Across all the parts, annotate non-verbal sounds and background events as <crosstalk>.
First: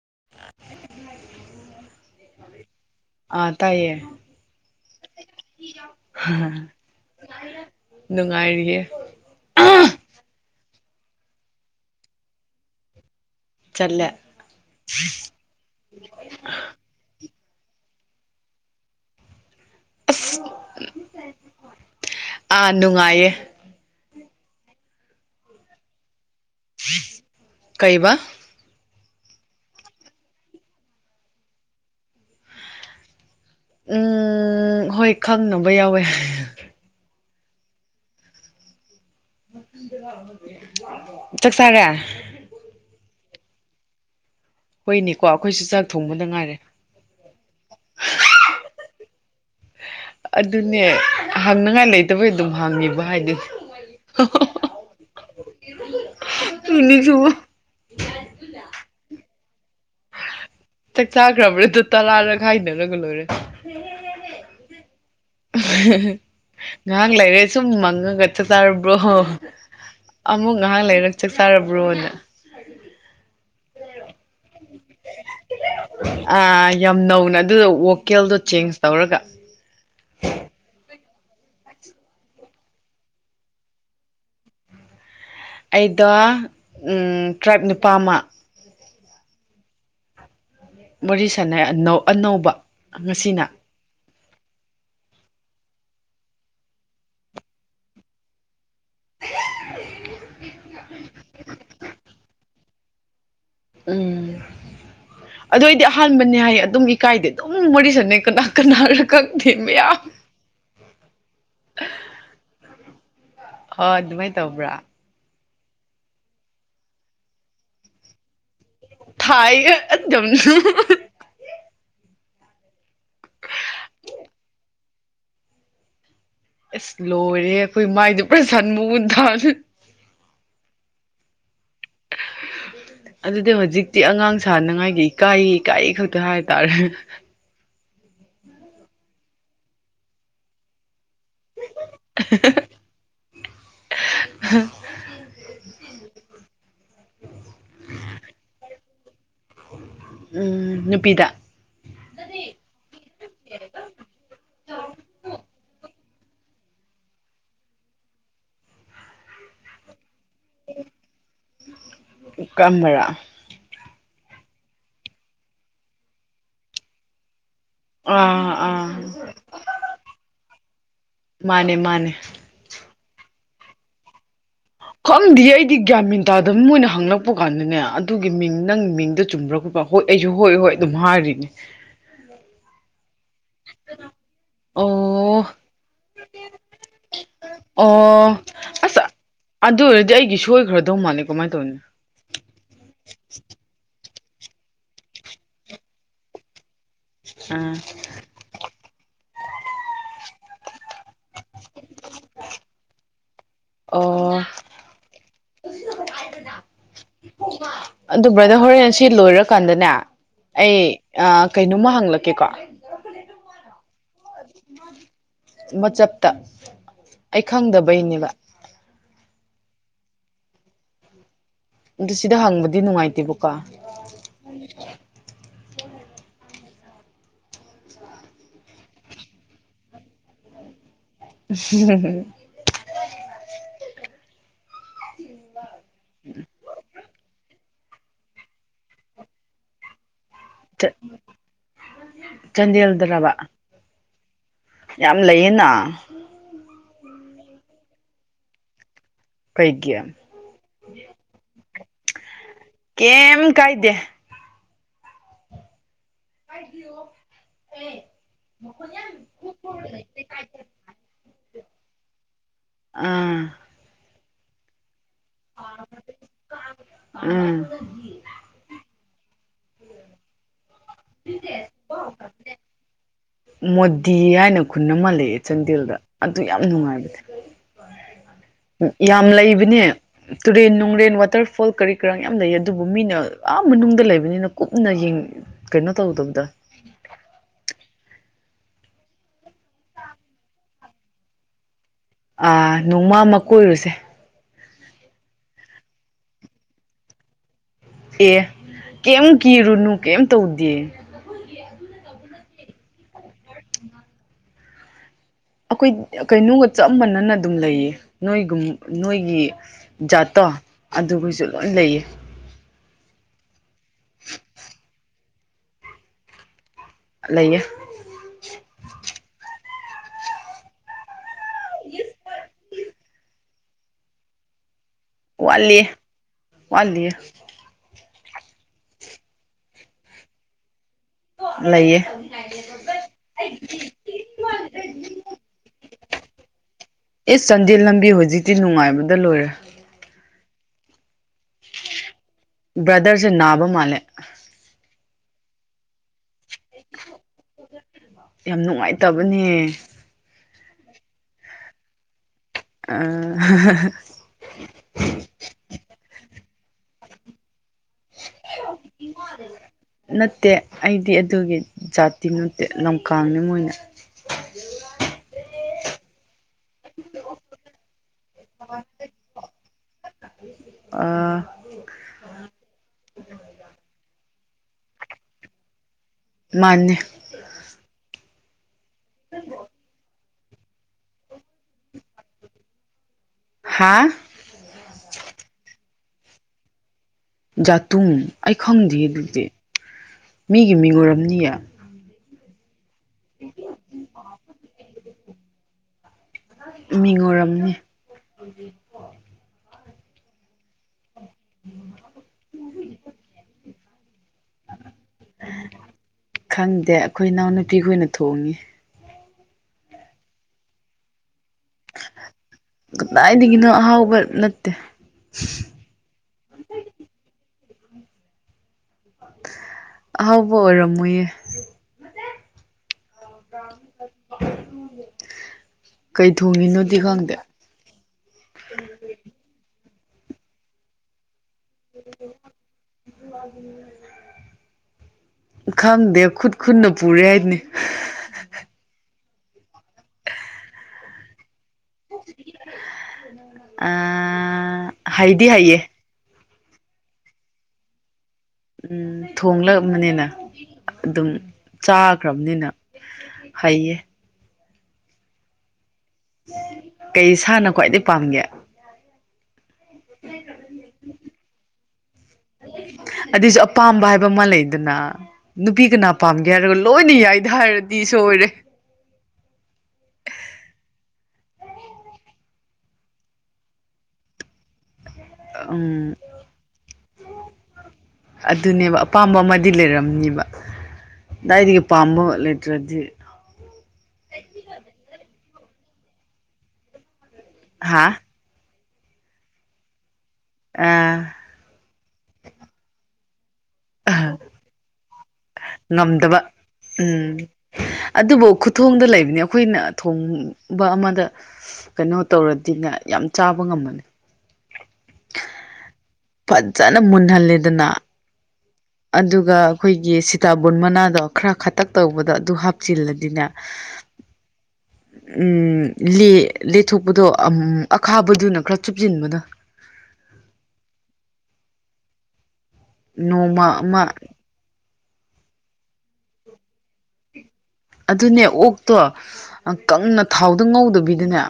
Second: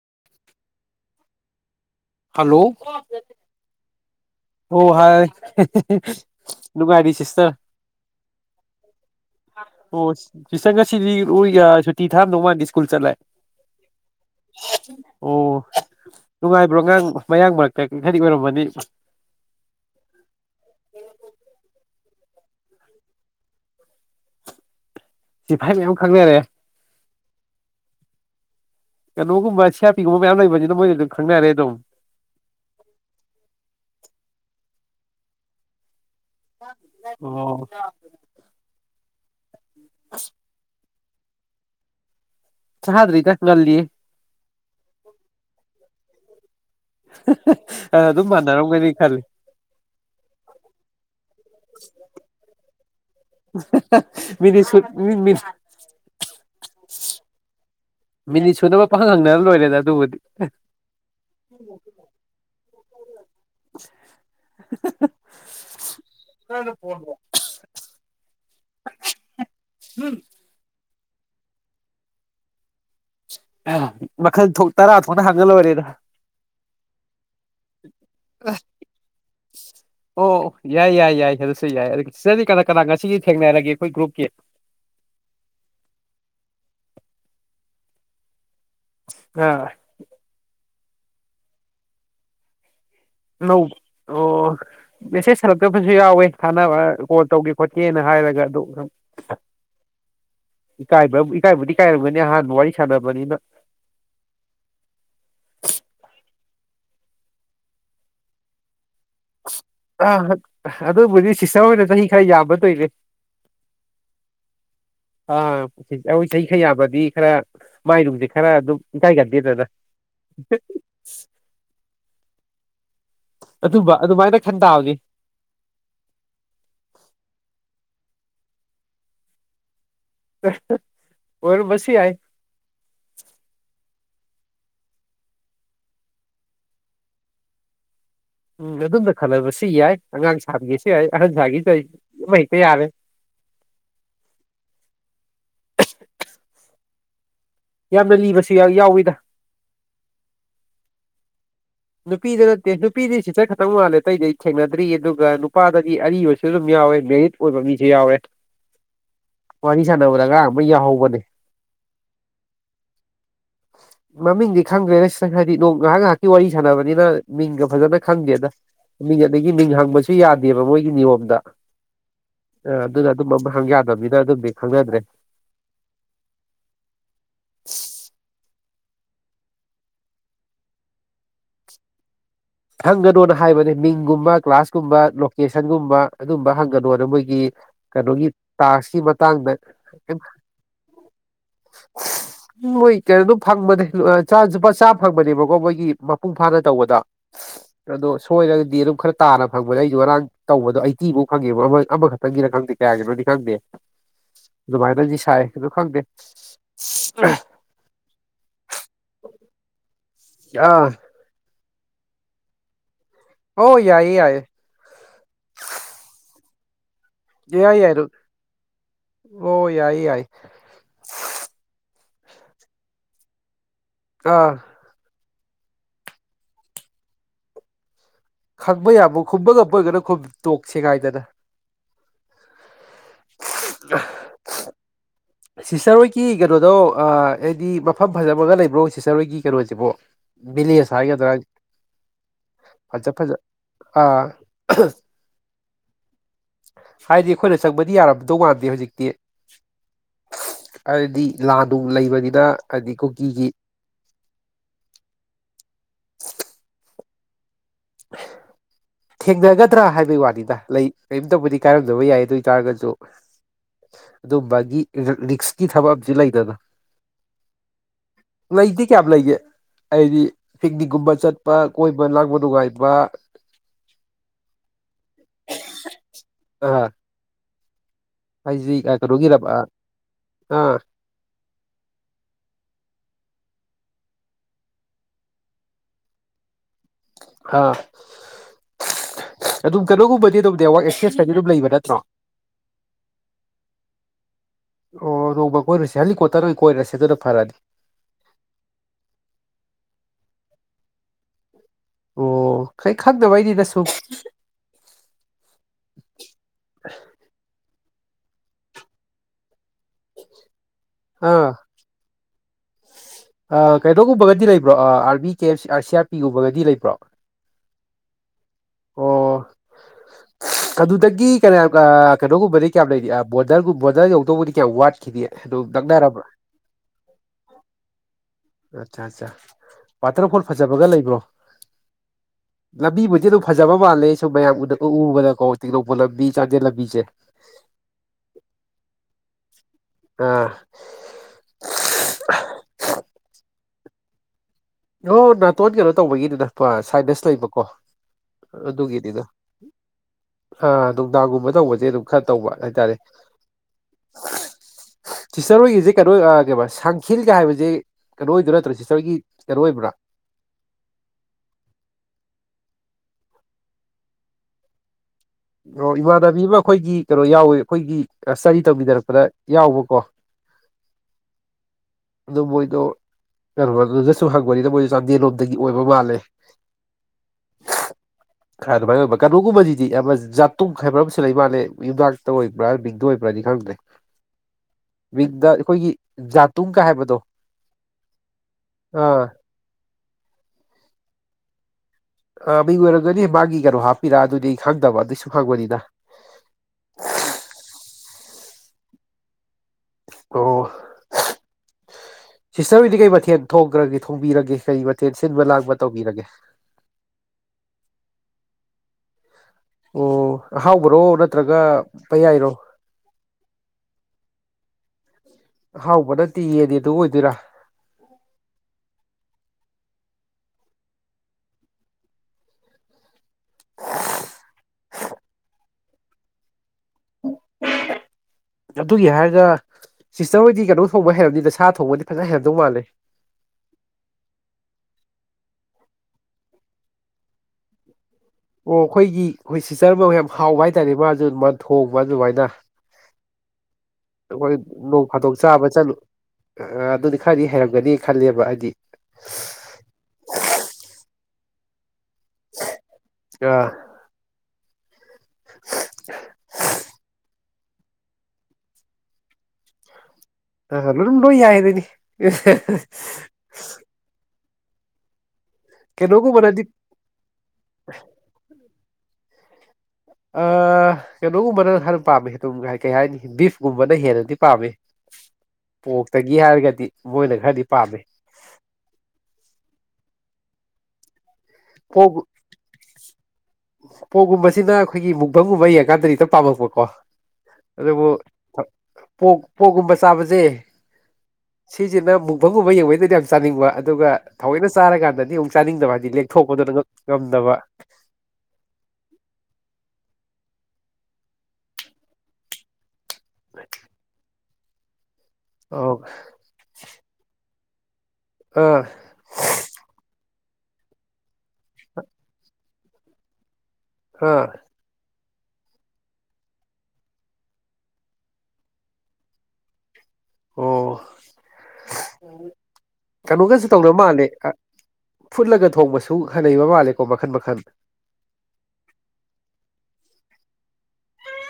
<unintelligible> hello ꯑꯥ ꯇꯥꯏꯌꯦ ꯑꯣ ꯍ ꯅꯨꯡꯉꯥꯏꯔꯤ ꯁꯤꯁꯇꯔ ꯅꯨꯡꯉꯥꯏꯔꯤꯌꯦ ꯑꯣ ꯆꯪ ꯉꯁꯤꯗꯤ ꯎ ꯁꯨꯇꯤ ꯊꯥꯝꯗꯧ ꯃꯥꯟꯗꯗꯤ ꯁ꯭ꯀꯨꯜ ꯆꯠꯂꯦ ꯆꯂ ꯑꯣ ꯅꯨꯡꯉꯥꯏꯕ꯭ꯔꯣ ꯑꯉꯥꯡ ꯃꯌꯥꯡ ꯃꯔꯛꯇ ꯈꯗꯤ ꯑꯣꯏꯔꯝꯃꯅꯤ <unintelligible> ꯑꯥ ꯅꯨꯡꯉꯥꯏꯌꯦ ꯁꯤꯐꯥꯏ ꯃꯌꯥꯝ ꯈꯪꯅꯔꯦ ꯀꯩꯕ ꯀꯩꯅꯣꯒꯨꯝꯕ ꯁꯤꯌꯥꯄꯤꯤꯒꯨꯝꯕ ꯃꯌꯥꯝ ꯂꯩꯕꯅꯤꯅ ꯃꯣꯏꯗꯤ ꯑꯗꯨꯝ ꯈꯪꯅꯔꯦ ꯑꯗꯨꯝ ꯎꯝ ꯍꯣꯏ ꯈꯪꯅꯕ ꯌꯥꯎꯋꯦ ꯑ ꯑꯣ ꯃ ꯆꯥꯛꯆꯥꯥꯒ ꯭ꯔꯤ ꯆꯁꯒꯜꯂꯤ ꯍꯣꯏꯅꯤꯀꯣ ꯑꯩꯈꯣꯏꯁꯨ ꯆ ꯊꯣꯡꯕꯗ ꯉꯥꯏꯔꯦ ꯑꯗꯨꯝ ꯃꯥꯟꯅꯔꯝꯒꯅꯤ ꯈꯜꯂꯤ ꯑꯗꯨꯅꯦ ꯍꯪꯅꯤꯉꯥꯏ ꯂꯩꯇꯕꯩ ꯑꯗꯨꯝ ꯍꯥꯡꯉꯤꯕ ꯃꯤꯅꯤꯠ ꯃꯤꯠ ꯅꯣꯛꯅꯤꯡꯉꯤꯕꯣ ꯃꯤꯅꯤꯠ ꯁꯨꯅꯕ ꯄꯈꯪ ꯍꯪꯅꯅꯕ ꯑꯣꯏ ꯂꯩ ꯆꯥꯛ ꯆꯥꯈ꯭ꯔꯕ꯭ꯔꯥ ꯑꯗꯨ ꯇꯔꯥꯔꯒ ꯍꯥꯏꯅꯔꯒ ꯂꯣꯏꯔꯦ ꯉꯥꯏꯍꯥꯛ ꯂꯩꯔꯦ ꯁꯨꯝ ꯃꯪꯉꯒ ꯆꯠ ꯆꯥꯔꯕ꯭ꯔꯣ ꯑꯃꯨꯛ ꯉꯥꯏꯍꯥꯛ ꯂꯩꯔꯛ ꯆꯥꯛ ꯆꯥꯔꯕ꯭ꯔꯣꯅ ꯑ ꯃꯈꯈꯜ ꯊ ꯑꯥ ꯌꯥꯝ ꯅꯧꯅ ꯑꯗꯨꯗꯣ ꯋꯣꯀꯦꯜꯗꯣ ꯆꯦꯟꯖ ꯇꯧꯔꯒ ꯑꯣ ꯌꯥꯏ ꯌꯥꯏ ꯌꯥꯏ ꯍꯥꯏꯁꯨ ꯌꯥꯏ ꯑꯗꯨ ꯁꯤꯔꯤ ꯀꯅꯥ ꯀꯅꯥ ꯉꯁꯤꯒꯤ ꯊꯦꯡꯅꯔꯒꯦ ꯑꯩꯈꯣꯏ ꯒ꯭ꯔꯨꯞꯀꯤ ꯑꯩꯗ ꯇ꯭ꯔꯥꯏꯞ ꯅꯨꯅꯤꯄꯥ ꯑꯃ ꯑꯥ ꯃꯔꯤ ꯁꯥꯟꯅꯩꯅꯧ ꯑꯅꯧꯕ ꯉꯁꯤꯅ ꯑꯅꯧ ꯑꯣ ꯃꯦꯁꯦꯖ ꯍꯜꯂꯛꯇꯕ ꯐꯁꯨ ꯌꯥꯎꯋꯦ ꯁꯥꯟꯅꯕ ꯀꯣꯜ ꯇꯧꯒꯦ ꯈꯣꯠꯀꯦꯅ ꯍꯥꯏꯔꯒ ꯑꯗꯨ ꯏꯀꯥꯏꯕ ꯏꯀꯥꯏꯕꯗꯤ ꯀꯥꯏꯔꯝꯒꯅꯤ ꯑꯍꯥꯟꯕ ꯋꯥꯔꯤ ꯁꯗꯕꯅꯤꯅ ꯎꯝ ꯑꯗꯨ ꯑꯣꯏꯗꯤ ꯑꯍꯥꯟꯕꯅꯦ ꯍꯥꯏꯌꯦ ꯑꯗꯨꯝ ꯏꯀꯥꯏꯗꯤ ꯑꯗꯨꯝ ꯃꯔꯤꯁꯠꯅꯦ ꯀꯅꯥ ꯀꯅꯥ ꯑꯥ ꯑꯗꯨꯕꯨꯗꯤ ꯁꯤꯁꯝ ꯑꯣꯏꯅ ꯆꯍꯤ ꯈꯔ ꯌꯥꯝꯕ ꯇꯣꯏꯔꯦ ꯍꯣꯏ ꯑꯗꯨꯃꯥꯏꯅ ꯇꯧꯕ꯭ꯔꯥ ꯑꯥ ꯑꯩꯈꯣꯏ ꯆꯍꯤ ꯈ ꯌꯥꯕꯗꯤ ꯈꯔ ꯃꯥꯏꯔꯨꯝꯖ ꯈꯔ ꯑꯗꯨꯝ ꯏ ꯀꯥꯏ ꯈꯗ ꯑꯗꯨꯗ ꯊꯥꯏꯒ ꯑꯗꯨꯝ ꯑꯗꯨ ꯑꯗꯨꯃꯥꯏꯅ ꯈꯟ ꯇꯕꯅꯤ ꯑꯁ ꯂꯣꯏꯔꯦ ꯑꯩꯈꯣꯏ ꯃꯥꯏꯗ ꯄꯨꯔꯥ ꯁꯟ ꯃꯕꯨꯨꯟ ꯊꯥ <unintelligible> ꯑꯣꯏꯔ ꯁ ꯍ ꯌꯥꯏ ꯗꯤ ꯑꯉꯥꯡ ꯁꯅꯉꯥꯏꯒꯤ ꯀꯥꯏ ꯀꯥꯏ ꯈꯛꯇ ꯍꯥꯏꯇꯥꯔꯦ ꯎꯝ ꯑꯗꯨꯝꯗ ꯈꯜꯂꯕꯕꯁꯤ ꯌꯥꯏ ꯑꯉꯥꯡ ꯁꯥꯒꯦꯁꯨ ꯌꯥꯏ ꯑꯖꯒꯤ ꯆꯏ ꯃ ꯀ ꯌꯥꯝꯅ ꯂꯤꯁꯨ ꯌꯥꯎꯋꯤꯗ ꯎꯝ ꯅꯨꯄꯤꯗ ꯅꯨꯄꯤꯗ ꯅꯠꯇꯦ ꯅꯨꯄꯤꯗꯤ ꯁꯤꯆꯔ ꯈꯛꯇꯪ ꯃꯥꯜꯂꯦ ꯑꯇꯩꯗꯤ ꯊꯦꯡꯅꯗ꯭ꯔꯤ ꯑꯗꯨꯒ ꯅꯨꯄꯥꯗꯗꯤ ꯑꯔꯤꯕꯁꯨ ꯑꯗꯨꯝ ꯌꯥꯎꯋꯦ ꯃꯦꯔꯤꯠ ꯑꯣꯏꯕ ꯃꯤꯁꯨ ꯌꯥꯎꯋꯦ ꯋꯥꯔꯤ ꯁꯅꯕꯗ ꯑꯉꯥꯡ ꯑꯃ ꯌꯥꯎꯍꯧꯕꯅꯦ ꯀꯔꯝꯕꯔꯥ ꯃꯃꯤꯡꯗꯤ ꯈꯪꯗ꯭ꯔꯦ ꯅ ꯁꯤꯇꯪ ꯍꯥꯏꯗꯤ ꯅꯣꯡ ꯉꯥꯏꯍꯥꯛ ꯉꯥꯏꯍꯥꯛꯀꯤ ꯋꯥꯔꯤ ꯅꯕꯅꯤ ꯅ ꯃꯤ ꯐꯖꯅ ꯈꯪꯗꯦ ꯑꯗ ꯑꯥ ꯑꯥ ꯃꯤꯡ ꯑꯗꯒꯤ ꯃꯤꯡ ꯍꯪꯕꯁꯨ ꯌꯥꯗꯦꯕ ꯃꯣꯏꯒꯤ ꯅꯤꯌꯣꯝꯗ ꯃꯥꯅꯦ ꯃꯥꯅꯦ ꯑꯗꯨꯅ ꯑꯗꯨꯝ ꯑꯃ ꯍꯪ ꯌꯥꯗꯕꯅꯤꯅ ꯑꯗꯨꯝꯗꯤ ꯈꯪꯅꯗ꯭ꯔꯦ ꯈꯪꯗꯤ ꯑꯩꯗꯤ ꯒ꯭ꯌꯥꯃꯤꯟꯇꯥꯥꯗ ꯑꯣꯏꯅ ꯍꯪꯂꯛꯄ ꯀꯥꯟꯗꯅꯦ ꯑꯗꯨꯒꯤ ꯃꯤꯡ ꯅꯪ ꯃꯤꯡꯗꯣ ꯆꯨꯝꯕ꯭ꯔꯒꯕ ꯍꯣꯏ ꯑꯩꯁꯨ ꯍꯣꯏ ꯍꯣꯏ ꯑꯗꯨꯝ ꯍꯥꯏꯔꯤꯅꯦ ꯇꯣ ꯍꯥꯏꯕꯅꯦ ꯃꯤꯡꯒꯨꯝꯕ ꯀ꯭ꯂꯥꯁꯀꯨꯝꯕ ꯑꯣ ꯂꯣꯀꯦꯁꯟꯒꯨꯝꯕ ꯑꯗꯨꯝꯕ ꯍꯪꯒꯅꯣꯅ ꯃꯣꯏꯒꯤ ꯀꯩꯅꯣꯒꯤ ꯑꯣ ꯇꯥꯛꯁꯀꯤ ꯑꯁ ꯃꯇꯥꯡꯗ ꯑꯗꯨ ꯑꯣꯏꯔꯗꯤ ꯑꯩꯒꯤ ꯁꯣꯏꯈ꯭ꯔꯗꯧ ꯃꯥꯜꯂꯦ ꯀꯃꯥꯏꯅ ꯇꯧꯅꯤ ꯃꯣꯏ ꯀꯩꯅꯣꯝ ꯐꯪꯕꯅꯦ ꯂꯨꯄꯥ ꯆꯥꯝꯃ ꯐꯪꯕꯅꯦꯕꯀꯣ ꯃꯣꯏꯒꯤ ꯃꯄꯨꯡ ꯐꯥꯅ ꯇꯧꯕꯗ ꯑꯥ ꯑꯗꯣ ꯁꯣꯏꯔꯒꯗꯤ ꯑꯗꯨꯝ ꯈꯔ ꯇꯥꯅ ꯐꯪꯕꯅꯦ ꯑꯩꯁꯨꯣ ꯉꯔꯥꯡ ꯇꯧꯕꯗꯣ ꯑꯩ ꯇꯤꯐꯥꯎ ꯈꯪꯉꯦꯕ ꯑꯃꯈꯛꯇꯪꯒꯤꯅ ꯈꯪꯗꯦ ꯀꯌꯥꯒꯤꯅꯣꯗꯤ ꯈꯪꯗꯦ ꯑꯣ ꯑꯗꯨꯃꯥꯏꯅꯗꯤ ꯁꯥꯏ ꯑꯣ ꯈꯪꯗꯦ ꯑꯗꯨ ꯕ꯭ꯔꯗꯔ ꯍꯣꯔꯦꯟ ꯁꯤ ꯂꯣꯏꯔꯀꯥꯟꯗꯅꯦ ꯑꯩ ꯑꯥ ꯑ ꯀꯩꯅꯣꯝꯃ ꯍꯪꯂꯛꯀꯦꯀꯣ ꯍ ꯌꯥꯏꯌꯦ ꯌꯥꯏ ꯃꯆꯞꯇ ꯑꯩ ꯏꯌꯥ ꯌꯥꯏꯔꯣ ꯈꯪꯗꯕꯩꯅꯦꯕ ꯑꯣ ꯌꯥꯏ ꯌꯥꯏ ꯑꯗꯨ ꯁꯤꯗ ꯍꯪꯕꯗꯤ ꯅꯨꯡꯉꯥꯏꯇꯦꯕꯀꯣ ꯑꯥ ꯍ ꯈꯪꯕ ꯌꯥꯕ ꯈꯨꯝꯕ ꯉꯝꯕ ꯑꯣꯏꯒꯅ ꯇꯣꯛ ꯁꯦ ꯍꯥꯏꯥꯏꯗꯅ <unintelligible> ꯑ ꯁꯤꯁꯇꯔ ꯍꯣꯏꯒꯤ ꯀꯩꯅꯣꯗꯣ ꯍꯥꯏꯗꯤ ꯃꯝ ꯐꯖꯕꯒ ꯂꯩꯕ꯭ꯔꯣ ꯁꯤꯆꯔꯣꯏꯒꯤ ꯀꯩꯅꯣꯁꯤꯕꯣ ꯚꯤꯂꯦꯖ ꯆ ꯍꯥꯏꯒꯗ꯭ꯔꯥ ꯐꯖ ꯆꯟꯗꯦꯜꯗ꯭ꯔꯕ ꯐꯖ ꯑꯥ ꯌꯥꯝ ꯂꯩꯌꯦꯅꯥ ꯍꯥꯏꯗꯤ ꯑꯩꯈꯣꯏꯅ ꯆꯪꯕꯗꯤ ꯌꯥꯔꯝꯗꯧ ꯃꯥꯟꯗꯦ ꯍꯧꯖꯤꯛꯇꯤ ꯀꯩꯒꯤ ꯑꯗꯨꯗꯤ ꯂꯥꯛ ꯑꯗꯨ ꯂꯩꯕꯗꯨꯗ ꯀꯦꯝ ꯀꯥꯏꯗꯦ ꯍꯥꯏꯕꯤꯣ ꯊꯦꯡꯅꯒꯗ꯭ꯔꯥ ꯍꯥꯏꯕꯒꯤ ꯋꯥꯅꯤꯅ ꯂꯩ ꯀꯔꯤꯝꯇꯧꯕꯗꯤ ꯀꯥꯏꯔꯝꯗꯕ ꯌꯥꯏ ꯑꯗꯨ ꯑꯣꯏ ꯇꯔꯒꯁꯨ ꯑꯥ ꯑꯗꯨ ꯒꯤ ꯔꯤꯛꯁꯀꯤ ꯊꯕꯛ ꯑꯝ ꯂꯩꯗꯅ ꯎꯝ ꯂꯩꯗꯤ ꯀꯌꯥꯝ ꯂꯩꯒꯦ ꯑꯩꯗꯤ ꯄꯤꯛ ꯒꯨꯝꯕ ꯆꯠꯄ ꯀꯣꯏꯕ ꯂꯥꯛꯄ ꯅꯨꯡꯉꯥꯏꯕ ꯑ ꯃꯣꯗꯤ ꯍꯥꯏꯅ ꯈꯨꯟ ꯑꯃ ꯂꯩꯌꯦ ꯆꯥꯟꯗꯦꯜꯗ ꯑꯗꯨ ꯌꯥꯝ ꯑꯥ ꯅꯨꯡꯉꯥꯏꯕꯅꯦ ꯍꯥꯏꯁꯤ ꯌꯥꯝ ꯀꯩꯅꯣꯒꯤꯔꯕ ꯂꯩꯕꯅꯦ ꯇꯨꯔꯦꯟ ꯑꯥ ꯅꯨꯡꯔꯦꯟ ꯋꯥꯇꯔꯐꯣꯜ ꯀꯔꯤ ꯀꯔꯥ ꯌꯥꯝ ꯂꯩ ꯑꯗꯨꯕꯨ ꯃꯤꯅ ꯌꯥꯝ ꯃꯅꯨꯡꯗ ꯂꯩꯕꯅꯤꯅ ꯀꯨꯞꯅ ꯀꯩꯅꯣ ꯇꯧꯗꯕꯗ ꯑ ꯑꯗꯨꯝ ꯀꯩꯅꯣꯒꯨꯝꯕꯗꯤ ꯑꯗꯨꯝ ꯗꯋꯥꯛ ꯑꯦꯛꯁꯦꯁꯇꯗꯤ ꯑꯗꯨꯝ ꯂꯩꯕ ꯅꯠꯇ꯭ꯔꯣ ꯑꯥ ꯅꯣꯡꯃ ꯃ ꯀꯣꯏꯔꯨꯁꯦ ꯑꯣ ꯔꯨꯕ ꯀꯣꯏꯔꯨꯁꯦ ꯍꯂꯤꯛꯀꯣꯠꯇ ꯅꯣꯏ ꯀꯣꯏꯔꯁꯦ ꯑꯗꯨꯗ ꯐꯔꯅꯤ <unintelligible> ꯑꯦ ꯀꯦꯝꯝ ꯀꯤꯔꯨꯅꯨ ꯀꯩꯝ ꯇꯧꯗꯦ ꯑꯣ ꯈꯩ ꯈꯪꯗꯕꯩꯗꯤꯅꯁꯨ ꯑꯩꯈꯣꯏ ꯀꯩꯅꯣꯒ ꯆꯞꯝꯕꯅꯅ ꯑꯗꯨꯝ ꯂꯩꯌꯦ ꯅꯣꯏꯒꯨꯝ ꯅꯣꯏꯒꯤ ꯖꯥꯠꯇꯣ ꯑꯗꯨꯕꯨꯒꯤꯁꯨ ꯂꯣꯏ ꯂꯩꯌꯦ ꯑ ꯀꯩꯅꯣꯒꯨꯝꯕꯒꯗꯤ ꯂꯩꯕ꯭ꯔꯣ ꯑꯥꯔꯕꯤ ꯀꯦꯞ ꯑꯥꯔ ꯁꯤ ꯑꯥꯔ ꯄꯤꯒꯨꯝꯕꯒꯗꯤ ꯂꯩꯕꯣ ꯂꯩꯌꯦ ꯑꯣ ꯑꯗꯨꯗꯒꯤ ꯀꯩꯅ ꯀꯩꯅꯣꯒꯨꯝꯕꯗꯤ ꯀꯌꯥꯝ ꯂꯩꯔꯤ ꯕꯣꯗꯔꯒꯨꯝꯕ ꯕꯣꯔꯗꯔ ꯌꯧꯗꯧꯕꯗꯤ ꯀꯌꯥꯝ ꯋꯥꯠꯂꯤꯦ ꯋꯥꯂꯤꯦ ꯋꯥꯂꯤꯦ ꯑꯠꯆꯥ ꯑꯠꯆꯥ ꯋꯥꯇꯔꯐꯣꯜ ꯐꯖꯕꯒ ꯂꯩꯕ ꯂꯩꯌꯦ ꯂꯝꯕꯤꯕꯨꯗꯤ ꯑꯗꯨꯝ ꯐꯖꯕ ꯃꯥꯜꯂꯦ ꯁꯨꯝ ꯃꯌꯥꯝ ꯎꯕꯗꯀꯣ ꯇꯦꯡꯅꯧꯄ ꯂꯝꯕꯤ ꯆꯥꯟꯗꯦꯜ ꯂꯝꯕꯤꯁꯦ ꯏꯁ ꯆꯥꯟꯗꯦꯜ ꯂꯝꯕꯤ ꯍꯧꯖꯤꯛꯇꯤ ꯅꯨꯡꯉꯥꯏꯕꯗ ꯂꯣꯏꯔꯦ ꯑꯥ ꯕꯗꯔꯁꯦ ꯅꯥꯕ ꯃꯥ ꯍꯂꯦꯛ ꯑꯣ ꯅ ꯇꯧ ꯦꯂꯣ ꯇꯧꯕꯒꯤꯗꯨꯅ ꯁꯥꯏꯗꯁ ꯂꯩꯕꯀꯣ ꯌꯥꯝ ꯑꯗꯨꯒꯤꯗꯨꯗ ꯅꯨꯡꯉꯥꯏꯇꯕꯅꯦ ꯑ ꯅꯨꯡꯗꯥꯡꯒꯨꯝꯕ ꯇꯧꯕꯁꯦ ꯑꯗꯨꯝ ꯈꯠ ꯇꯧꯕ ꯍꯥꯏꯇꯥꯔꯦ ꯁꯤꯇꯔ ꯍꯣꯏꯒꯤꯁꯦ ꯀꯩꯅꯣ ꯁꯪꯈꯤꯜꯒ ꯍꯥꯏꯕꯕꯁꯤ ꯀꯩꯅꯣ ꯑꯣꯏꯗ ꯅꯠꯇ꯭ꯔ ꯁꯤ ꯅꯠꯇꯦ ꯑꯩꯗꯤ ꯑꯗꯨꯒꯤ ꯖꯥꯇꯤ ꯂꯝꯀꯥꯡꯅꯤ ꯃꯣꯏꯅ ꯑꯣ ꯏꯃꯥꯟꯅꯕꯤ ꯑꯃ ꯑꯩꯈꯣꯏꯒꯤ ꯀꯩꯅꯣ ꯌꯥꯎꯋ ꯑꯩꯈꯣꯏꯒꯤ ꯏꯁꯇꯗꯤ ꯇꯧꯃꯤꯟꯅꯔꯛꯄꯗ ꯌꯥꯎꯕꯀꯣ ꯑ ꯑꯗꯨ ꯃꯣꯏꯗꯣ ꯀꯩꯅꯣꯗꯁꯨ ꯍꯪꯒꯅꯤꯗ ꯃꯣꯏꯗ ꯆꯥꯟꯗꯦꯜ ꯂꯣꯝꯗꯒꯤ ꯑꯣꯏꯕ ꯃꯥꯜꯂꯦ ꯃꯥꯅꯦ ꯈꯔ ꯑꯗꯨꯃꯥꯏꯅ ꯑꯣꯏꯕ ꯀꯩꯅꯣꯒꯨꯝꯕꯁꯤꯗꯤ ꯖꯥꯇꯨꯝ ꯈꯥꯏꯕ꯭ꯔ ꯑꯃꯁꯨ ꯂꯩ ꯃꯥꯜꯦ ꯌꯨꯝꯅꯥꯛꯇꯇ ꯑꯣꯏꯕ꯭ꯔꯥ ꯃꯤꯡꯗ ꯑꯣꯏꯕ꯭ꯔꯥ ꯗꯤ ꯈꯪꯗꯦ ꯍꯥ ꯋꯤꯛꯇ ꯑꯩꯈꯣꯏꯒꯤ ꯖꯥꯇꯨꯡꯒ ꯍꯥꯏꯕꯗꯣ ꯖꯥꯇꯨꯡ ꯑꯩ ꯈꯪꯗꯦ ꯑꯥ ꯑꯗꯨꯗꯤ ꯃꯤꯒꯤ ꯃꯤꯉꯣꯟꯝꯅꯤ ꯌꯥꯏ ꯑꯥꯒ ꯑꯗꯨꯗꯤ ꯃꯥꯒꯤ ꯀꯩꯅꯣ ꯍꯥꯞꯄꯤꯔ ꯑꯗꯨꯗꯤ ꯑꯩ ꯈꯪꯗꯕ ꯑꯗꯨꯏꯁꯨ ꯍꯪꯕꯅꯤꯅ ꯃꯤꯡ ꯑꯣꯏꯔꯝꯅꯤ <unintelligible> ꯑꯣ ꯁꯤꯁꯇꯔꯍꯣꯏꯗꯤ ꯀꯔꯤ ꯃꯊꯦꯜ ꯊꯣꯡꯒ꯭ꯔꯒꯦ ꯊꯣꯡꯕꯤꯔꯒꯦ ꯀꯔꯤ ꯃꯊꯦꯜ ꯁꯤꯟꯕ ꯂꯥꯡꯕ ꯇꯧꯕꯤꯔꯒꯦ ꯇꯤ ꯑꯩꯈꯣꯏꯅ ꯊꯣꯡꯉꯤ ꯑꯣ ꯍꯥꯎꯕ꯭ꯔꯣ ꯅꯠ ꯀꯗꯥꯏꯗꯒꯤꯅꯣ ꯑꯍꯥꯎꯕ ꯅꯠ ꯇꯍ ꯑꯍꯥꯎꯕ ꯅꯠꯇꯦꯌꯦ ꯌꯦꯟꯅꯦꯗꯣ ꯑꯣꯏꯗꯣꯏꯔꯥ ꯎ ꯑꯍꯥꯎꯕ ꯑꯣꯏꯔꯝꯃꯣꯏꯌꯦ ꯑꯟꯏꯟꯇꯦꯜꯂꯤꯖꯦꯕꯜ ꯀꯩ ꯊꯣꯡꯉꯤꯅꯣꯗꯤ ꯈꯪꯗꯦ ꯑꯗꯨꯒꯤ ꯍꯥꯏꯔꯒ ꯁꯤꯁꯇꯔ ꯍꯣꯏꯗꯤ ꯀꯩꯅꯣ ꯊꯣꯡꯕ ꯍꯩꯔꯝꯅꯤꯗ ꯁꯥ ꯊꯣꯡꯕꯗꯤ ꯐꯖꯅ ꯍꯩꯔꯝꯗꯧ ꯃꯥꯜꯂꯤ ꯈꯪꯗꯦ ꯈꯨꯠ ꯈꯨꯠꯅ ꯄꯨꯔꯦ ꯍꯥꯏꯗꯨꯅꯤ ꯑꯣ ꯑꯩꯈꯣꯏꯒꯤ ꯑꯩꯈꯣꯏ ꯁꯤꯇꯔ ꯃ ꯌꯥꯝ ꯍꯥꯎꯕ ꯍꯥꯏꯇꯥꯔꯦ ꯃꯥꯁꯨ ꯃꯥ ꯊꯣꯡꯕ ꯑꯗꯨꯃꯥꯏꯅ ꯑꯩꯈꯣꯏ ꯅꯣꯡ ꯐꯥꯗꯣꯛ ꯍꯩꯗꯤ ꯆꯥꯕ ꯍꯩꯌꯦ ꯆꯠꯂꯨ ꯑ ꯑꯗꯨꯗꯤ ꯈꯔꯗꯤ ꯍꯩꯏꯔꯝꯒꯅꯤ ꯎꯝ ꯊꯣꯡꯂꯛꯑꯕꯅꯤꯅ ꯑꯗꯨꯝ ꯆꯥꯈ꯭ꯔꯝꯅꯤꯅ ꯍꯩꯌꯦ ꯑꯟꯑꯣꯗꯤꯕꯜ ꯀꯩ ꯁꯥꯅ ꯈ꯭ꯋꯥꯏꯗꯩ ꯄꯥꯝꯒꯦ ꯈ ꯈ ꯑꯗꯨꯝ ꯂꯣꯏ ꯌꯥꯏꯌꯥꯗ ꯑꯩꯗꯤ ꯑꯗꯨꯅ ꯅꯨꯄꯤ ꯀꯅꯥ ꯄꯥꯝꯒꯦ ꯍꯥꯏꯔꯒ ꯂꯣꯏꯅ ꯌꯥꯏꯗ ꯍꯥꯏꯔꯗꯤ ꯁꯣꯏꯔꯦ ꯑ ꯀꯩꯅꯣꯒꯨꯝꯕꯅ ꯈꯔ ꯄꯥꯝꯃꯦ ꯑꯗꯨꯝ ꯀꯩ ꯍꯥꯏꯅꯤ ꯕꯤꯐꯀꯨꯝꯕꯅ ꯍꯦꯟꯅꯗꯤ ꯄꯥꯝꯃꯤ ꯎꯝ ꯄꯣꯛꯇꯒꯤ ꯍꯥꯏꯔꯒꯗꯤ ꯃꯣꯏꯅ ꯈꯔꯗꯤ ꯄꯥꯝꯃꯤ ꯑꯗꯨꯅꯦꯕ ꯑꯄꯥꯝꯕ ꯑꯃꯗꯤ ꯂꯩꯔꯝꯅꯤꯕ ꯗꯥꯏꯗꯒꯤ ꯄꯥꯝꯕ ꯑꯃ ꯂꯩꯇ꯭ꯔꯗꯤ ꯄꯣꯛꯀꯨꯝꯕꯁꯤꯅ ꯑꯩꯈꯣꯏꯒꯤ ꯃꯨꯡꯕꯝꯒꯨꯝꯕ ꯌꯦꯡꯉꯀꯥꯟꯗꯗꯤ ꯍꯦꯛꯇ ꯄꯥꯝꯃꯛꯄꯀꯣ ꯍꯥ ꯑꯗꯨꯕꯨ ꯊ ꯄꯣꯛ ꯄꯣꯛꯀꯨꯝꯕ ꯆꯥꯕꯁ ꯁꯦ ꯁꯤꯁꯤꯅ ꯃꯨꯛꯕꯝ ꯒꯨꯕ ꯌꯦꯡꯕꯩꯗ ꯆꯅꯤꯡ ꯑꯗꯨꯒ ꯊꯑꯣꯏꯅ ꯆꯥꯔꯀꯥꯟꯗꯗꯤ ꯑꯃꯨꯛ ꯆꯥꯅꯤꯡꯗꯕ ꯍꯥꯏꯗꯤ ꯉꯝꯗꯕ ꯂꯦꯛꯊꯣꯛꯄꯗꯨꯅ ꯎꯝ ꯉꯝꯗꯕ ꯑꯗꯨꯕꯨ ꯈꯨꯊꯣꯡꯗ ꯂꯩꯕꯅꯤ ꯑꯩꯈꯣꯏꯅ ꯊꯣꯡꯕ ꯑꯃꯗ ꯀꯩꯅꯣ ꯇꯧꯔꯗꯤꯅ ꯌꯥꯝ ꯆꯥꯕ ꯉꯝꯃꯅꯤ ꯑꯣ ꯄꯖꯖꯅ ꯃꯟꯅꯍꯜ ꯑꯗꯨꯅ ꯑꯥ ꯑꯗꯨꯒ ꯑꯩꯈꯣꯏꯒꯤ ꯆꯥꯕꯨꯟ ꯃꯅꯥꯗꯣ ꯈꯔ ꯈꯇꯛ ꯇꯧꯕꯗꯣ ꯑꯗꯨ ꯍꯥꯞꯆꯤꯜꯂꯗꯤꯅꯦ ꯑꯥ ꯎꯝ ꯂꯦꯊꯣꯛꯄꯗꯣ ꯑꯈꯥꯕꯗꯨꯅ ꯈꯔ ꯆꯨꯞꯁꯤꯟꯕꯗ ꯑꯣ ꯎꯝ ꯀꯩꯅꯣꯒꯁꯨ ꯅꯣꯡꯃ ꯇꯧꯗꯅꯕ ꯑꯃ ꯃꯥꯜꯂꯦ ꯐꯨꯠꯂꯒ ꯊꯣꯡꯕꯁꯨ ꯍꯟꯅꯩꯕ ꯃꯥꯜꯂꯦꯀꯣ ꯃꯈꯟ ꯃꯈꯟ ꯑꯗꯨꯅꯦ ꯑꯣꯛꯇꯣ ꯀꯪꯅ ꯊꯥꯎ ꯑꯗꯨ ꯉꯧꯗꯕꯤꯗꯅꯦ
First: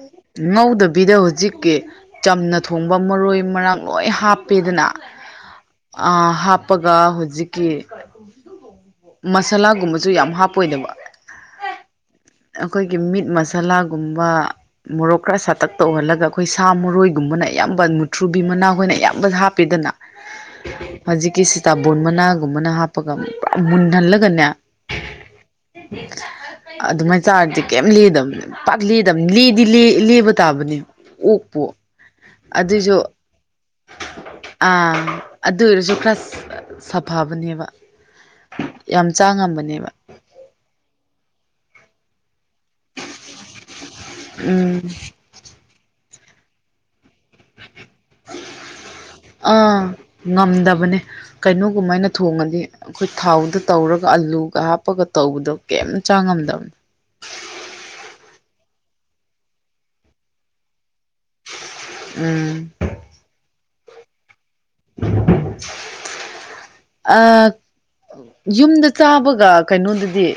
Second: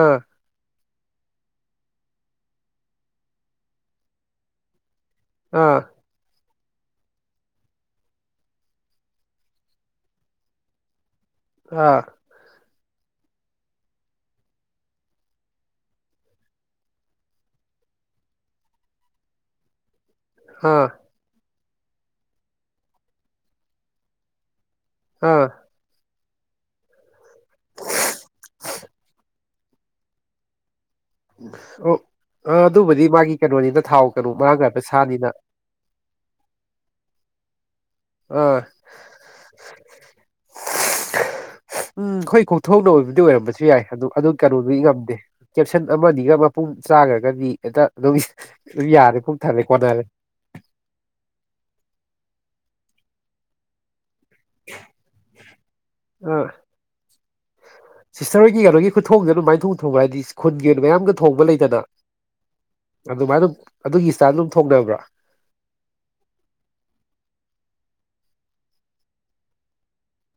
ꯑꯥ ꯉꯧꯗꯕꯤꯗ ꯍꯧꯖꯤꯛ ꯀꯦ ꯆꯝꯅ ꯊꯣꯡꯕ ꯃꯔꯣꯏ ꯃꯔꯥꯡ ꯂꯣꯏ ꯍꯥꯞꯄꯦꯗꯅ ꯑꯥ ꯑ ꯍꯥꯞ ꯍꯥꯞꯄꯒ ꯍꯧꯖꯤꯛꯀꯤ ꯃꯁꯥꯂꯥꯒꯨꯝꯕꯁꯨ ꯌꯥꯝ ꯍꯥꯞ ꯄꯣꯏꯅꯃꯛ ꯑꯥ ꯑꯩꯈꯣꯏꯒꯤ ꯃꯤꯠ ꯃꯁꯥꯂꯥꯒꯨꯝꯕ ꯃꯣꯔꯣꯛ ꯈꯔ ꯁꯥꯇꯛꯇ ꯎꯍꯜꯂꯒ ꯑꯩꯈꯣꯏ ꯁꯥ ꯃꯔꯣꯏꯒꯨꯝꯕꯅ ꯑꯌꯥꯝꯕ ꯃꯨꯊ꯭ꯔꯨꯕꯤ ꯃꯅꯥꯈꯣꯏꯅ ꯑꯌꯥꯝꯕ ꯍꯥꯞꯄꯤꯗꯅ ꯑꯥ ꯍꯧꯖꯤꯀꯤ ꯁꯤ ꯇꯥꯕꯣꯟ ꯃꯅꯥꯒꯨꯝꯕꯅ ꯍꯥꯞꯄꯒ ꯄꯨꯔꯥ ꯃꯨꯟꯍꯜꯂꯒꯅꯦ ꯑꯥ ꯑꯗꯨꯃꯥꯏ ꯆꯥꯔꯗꯤ ꯀꯩꯝ ꯂꯤꯗꯕꯅꯤ ꯄꯥꯛ ꯂꯤ ꯂꯤ ꯗꯤ ꯂ ꯂꯦꯕ ꯇꯥꯕꯅꯤ ꯑꯣ ꯑ ꯑꯗꯨꯕꯨꯗꯤ ꯃꯥꯒꯤ ꯀꯩꯅꯣꯅꯤꯅ ꯊꯥꯎ ꯀꯩꯅꯣ ꯃꯔꯥꯡ ꯀꯥꯏ ꯄꯦ ꯑꯥ ꯁꯥꯥꯅꯤꯅ ꯊꯕꯅꯦꯕ ꯌꯥꯝ ꯆꯥꯡꯉꯝꯕꯅꯦꯕ <inaudible> ꯎꯝ ꯍꯣꯏ ꯀꯣ ꯊꯣꯛꯅ ꯑꯣꯏꯕꯗꯤ ꯑꯣꯏꯔꯝꯕꯁꯨ ꯌꯥꯏ ꯑꯗꯨ ꯑꯗꯨ ꯀꯩꯅꯣꯗꯨꯗꯤ ꯎꯝ ꯉꯝꯗꯦ ꯀꯦꯞꯁꯟ ꯑꯃꯒ ꯃꯄꯨꯡ ꯆꯥꯈ꯭ꯔꯒꯗꯤ ꯍꯦꯛꯇ ꯑꯗꯨꯝ ꯑꯗꯨꯝ ꯌꯥꯔꯦ ꯄꯨꯛ ꯊꯜꯂꯦ ꯑꯥ ꯀꯣꯟꯅꯔꯦ ꯉꯝꯗꯕꯅꯦ ꯀꯩꯅꯣꯒꯃꯥꯏꯅ ꯊꯣꯡꯉꯗꯤ ꯑꯩꯈꯣꯏ ꯊꯥꯎꯗ ꯇꯧꯔꯒ ꯑꯗꯨꯒ ꯑꯥꯂꯨꯒ ꯍꯥꯞꯄꯒ ꯇꯧꯕꯗꯣ ꯀꯩꯝ ꯆꯥꯡꯉꯝꯗꯕꯅꯦ ꯁꯤꯁꯇꯔ ꯍꯣꯏꯒꯤ ꯀꯩꯅꯣꯒꯤ ꯈꯨꯊꯣꯡꯗ ꯑꯗꯨꯃꯥꯏꯅ ꯊꯣꯡ ꯊꯣꯡꯕ ꯍꯥꯏꯗꯤ ꯈꯨꯟꯒꯤ ꯑꯣꯏꯅ ꯃꯌꯥꯝꯒ ꯐꯧꯕ ꯂꯩꯇꯅ ꯎꯝ ꯑꯗꯨꯃꯥꯏ ꯑꯗꯨꯝ ꯑꯗꯨꯒꯤꯇꯥ ꯑꯗꯨꯝ ꯊꯣꯛꯕ꯭ꯔꯥ ꯌꯨꯝꯗ ꯆꯥꯕꯒ ꯀꯩꯅꯣꯗꯗꯤ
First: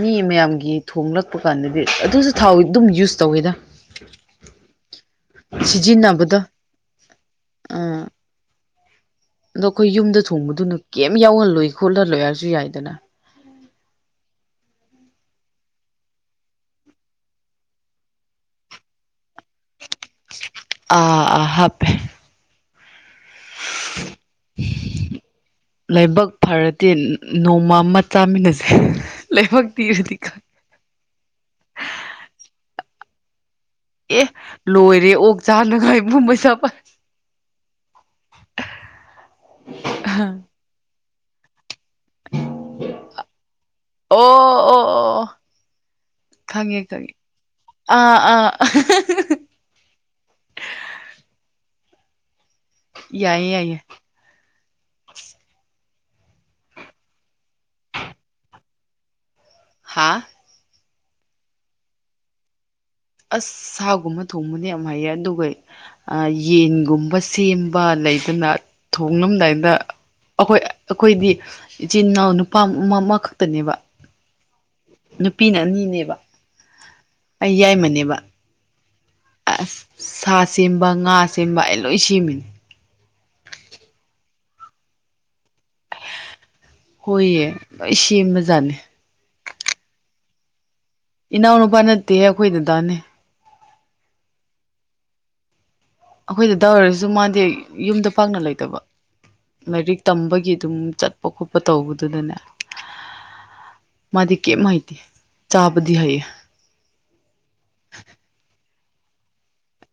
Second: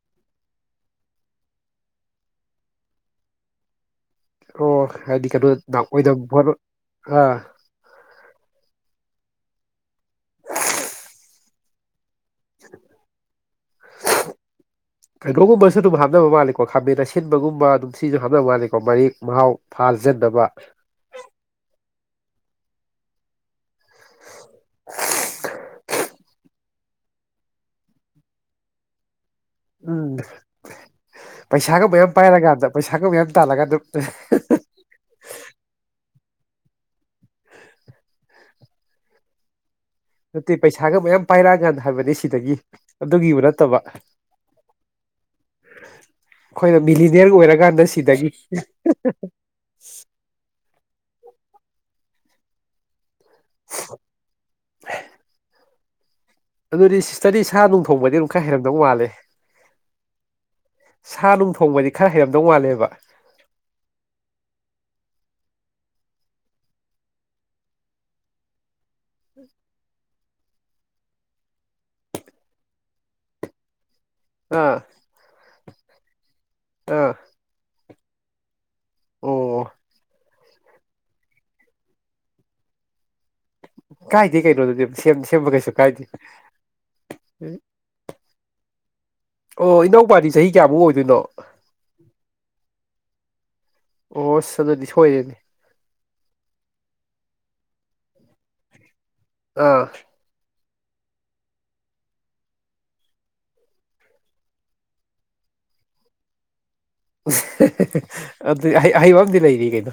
ꯃꯤ ꯃꯌꯥꯝꯒꯤ ꯊꯣꯡꯂꯛꯄ ꯀꯥꯟꯗꯗꯤ ꯑꯗꯨꯁꯨ ꯊꯥꯎ ꯑꯗꯨꯝ ꯌꯨꯁ ꯇꯧꯋꯦꯗ ꯑꯣ ꯍꯥꯏꯗꯤ ꯀꯩꯅꯣ ꯑ ꯑꯥ ꯑꯗꯣ ꯑꯩꯈꯣꯏ ꯌꯨꯝꯗ ꯊꯣꯡꯕꯗꯨꯅ ꯀꯩꯝ ꯌꯥꯎꯍꯜꯂꯣꯏ ꯈꯣꯠꯂꯍꯜꯂꯣꯏ ꯍꯥꯏꯔꯁꯨ ꯌꯥꯏꯗꯅ ꯀꯩꯅꯣꯒꯨꯝꯕꯁꯨ ꯑꯗꯨꯝ ꯍꯥꯞꯅꯕ ꯃꯥꯜꯂꯦꯀꯣ ꯈꯥꯃꯦꯟ ꯑꯁꯤꯟꯕꯒꯨꯝꯕ ꯑꯗꯨꯝ ꯁꯤꯁꯨ ꯍꯥꯞꯅꯕ ꯃꯥꯂꯦꯀꯣ ꯃꯔꯦꯛ ꯃꯍꯥꯎ ꯐꯥꯖꯟꯅꯕ ꯑ ꯑ ꯍꯥꯄꯦ ꯂꯩꯕꯥꯛ ꯐꯔꯗꯤ ꯅꯣꯡꯃ ꯑꯃ ꯆꯥꯃꯤꯟꯅꯁꯦ ꯂꯥꯏꯕꯛ ꯎꯝ ꯊꯤꯔꯗꯤ ꯄꯩꯁꯥꯒ ꯃ ꯑꯃ ꯄꯥꯏꯔꯀꯥꯟꯗ ꯄꯩꯁꯥ ꯊ ꯑꯦ ꯂꯂꯒ ꯑꯦ ꯂꯣꯏꯔꯦ ꯑꯣꯛ ꯆꯥꯅꯉꯥꯏꯕꯨꯝꯩꯁ ꯆꯣꯄ ꯅꯠꯇꯦ ꯄꯩꯁꯥꯒ ꯃꯌꯥꯝ ꯄꯔꯒꯗ ꯍꯥꯏꯕꯅꯤ ꯁꯤꯗꯒꯤ ꯑꯗꯨꯒꯤꯕꯨ ꯅꯠꯇꯕ ꯑꯣ ꯑꯣ ꯑꯣ ꯑꯩꯈꯣꯏꯅ ꯈꯪꯉꯦ ꯈꯪꯉꯦ ꯃꯤꯂꯤꯅꯤꯌꯔ ꯑꯣꯏꯔꯀꯥꯟꯗ ꯑꯥ ꯁꯤꯗꯒꯤ ꯑꯥ ꯌꯥꯏꯌꯦꯦ ꯌꯥꯏꯌꯦ ꯑꯗꯨꯗꯤ ꯁꯤꯁꯇꯔꯗꯤ ꯁꯥ ꯅꯨꯡꯊꯣꯡꯕꯗꯤ ꯑꯃꯝ ꯈꯔ ꯍꯩꯔꯝꯗꯧ ꯃꯥꯜꯂꯦ ꯍꯥꯥ ꯁꯥ ꯅꯨꯡ ꯊꯣꯡꯕꯗꯤ ꯈꯔ ꯍꯩꯔꯝꯗꯧ ꯃꯥꯜꯂꯦꯕ ꯑꯁ ꯁꯥꯒꯨꯝꯕ ꯊꯣꯡꯕꯅꯦ ꯌꯥꯝ ꯍꯥꯏꯌꯦ ꯑꯗꯨꯒ ꯌꯦꯟꯒꯨꯝꯕ ꯁꯦꯝꯕ ꯂꯩꯗꯅ ꯊꯣꯡꯡꯂꯝꯗꯥꯏꯗ ꯑꯩꯈꯣꯏ ꯑꯩꯈꯣꯏꯗꯤ ꯏꯆꯤꯟ ꯏꯅꯥꯎ ꯅꯨꯄꯥ ꯑꯃꯈꯛꯇꯅꯦꯕ ꯑꯥ ꯅꯨꯄꯤꯅ ꯑꯅꯤꯅꯦꯕ ꯑꯥ ꯑꯩ ꯌꯥꯏꯃꯅꯦꯕ ꯑ ꯑꯣ ꯁꯥꯠ ꯑ ꯁꯦꯝꯕ ꯉꯥ ꯑ ꯁꯦꯝꯕ ꯑꯩ ꯂꯣꯏ ꯁꯦꯝꯃꯤꯅꯤ ꯍꯥꯏꯗꯤ ꯀꯩꯅꯣꯗꯨꯗꯤ ꯑꯗꯨ ꯁꯦꯝ ꯁꯦꯝꯕ ꯀꯩꯁꯨ ꯀꯥꯏꯗꯦ ꯍꯣꯏꯌꯦ ꯏ ꯃꯖꯥꯅꯦ ꯑꯣ ꯏꯅꯧ ꯄꯥꯗꯤ ꯆꯍꯤ ꯀꯌꯥꯃꯨꯛ ꯑꯣꯏꯦ ꯏꯅꯥꯎ ꯅꯨꯄꯥ ꯅꯠꯇꯦꯍꯦ ꯑꯩꯈꯣꯏꯗ ꯇꯅꯦ ꯑꯣꯁ ꯑꯗꯨꯗꯤ ꯁꯣꯏꯔꯦꯅꯦ ꯑꯩꯈꯣꯏꯗ ꯇꯧꯔꯔꯁꯨ ꯃꯥꯗꯤ ꯌꯨꯝꯗ ꯄꯥꯛꯅ ꯂꯩꯇꯕ ꯑꯥ ꯂꯥꯏꯔꯤꯛ ꯇꯝꯕꯒꯤ ꯑꯗꯨꯝ ꯆꯠꯄ ꯈꯣꯠꯄ ꯇꯧꯕꯗꯨꯗꯅꯦ ꯃꯥꯗꯤ ꯀꯩꯝ ꯍꯥꯏꯇꯦ ꯆꯥꯕꯗꯤ ꯍꯩꯌꯦ ꯑ ꯍꯩꯕ ꯑ ꯑꯃꯗꯤꯗꯤ ꯂꯩꯔꯤ ꯀꯩꯅꯣ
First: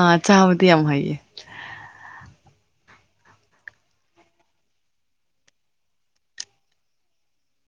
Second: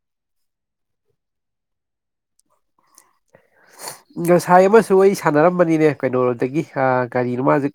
ꯑꯥ ꯆꯥꯕꯗꯤ ꯌꯥꯝ ꯍꯥꯏꯌꯦ ꯉꯁꯥꯏ ꯑꯃꯁꯨ ꯑꯩ ꯁꯥꯟꯅꯔꯝꯕꯅꯤꯅꯦ ꯀꯩꯅꯣꯣꯔꯣꯝꯗꯒꯤ ꯒꯥꯔꯤ ꯃꯥꯁꯦ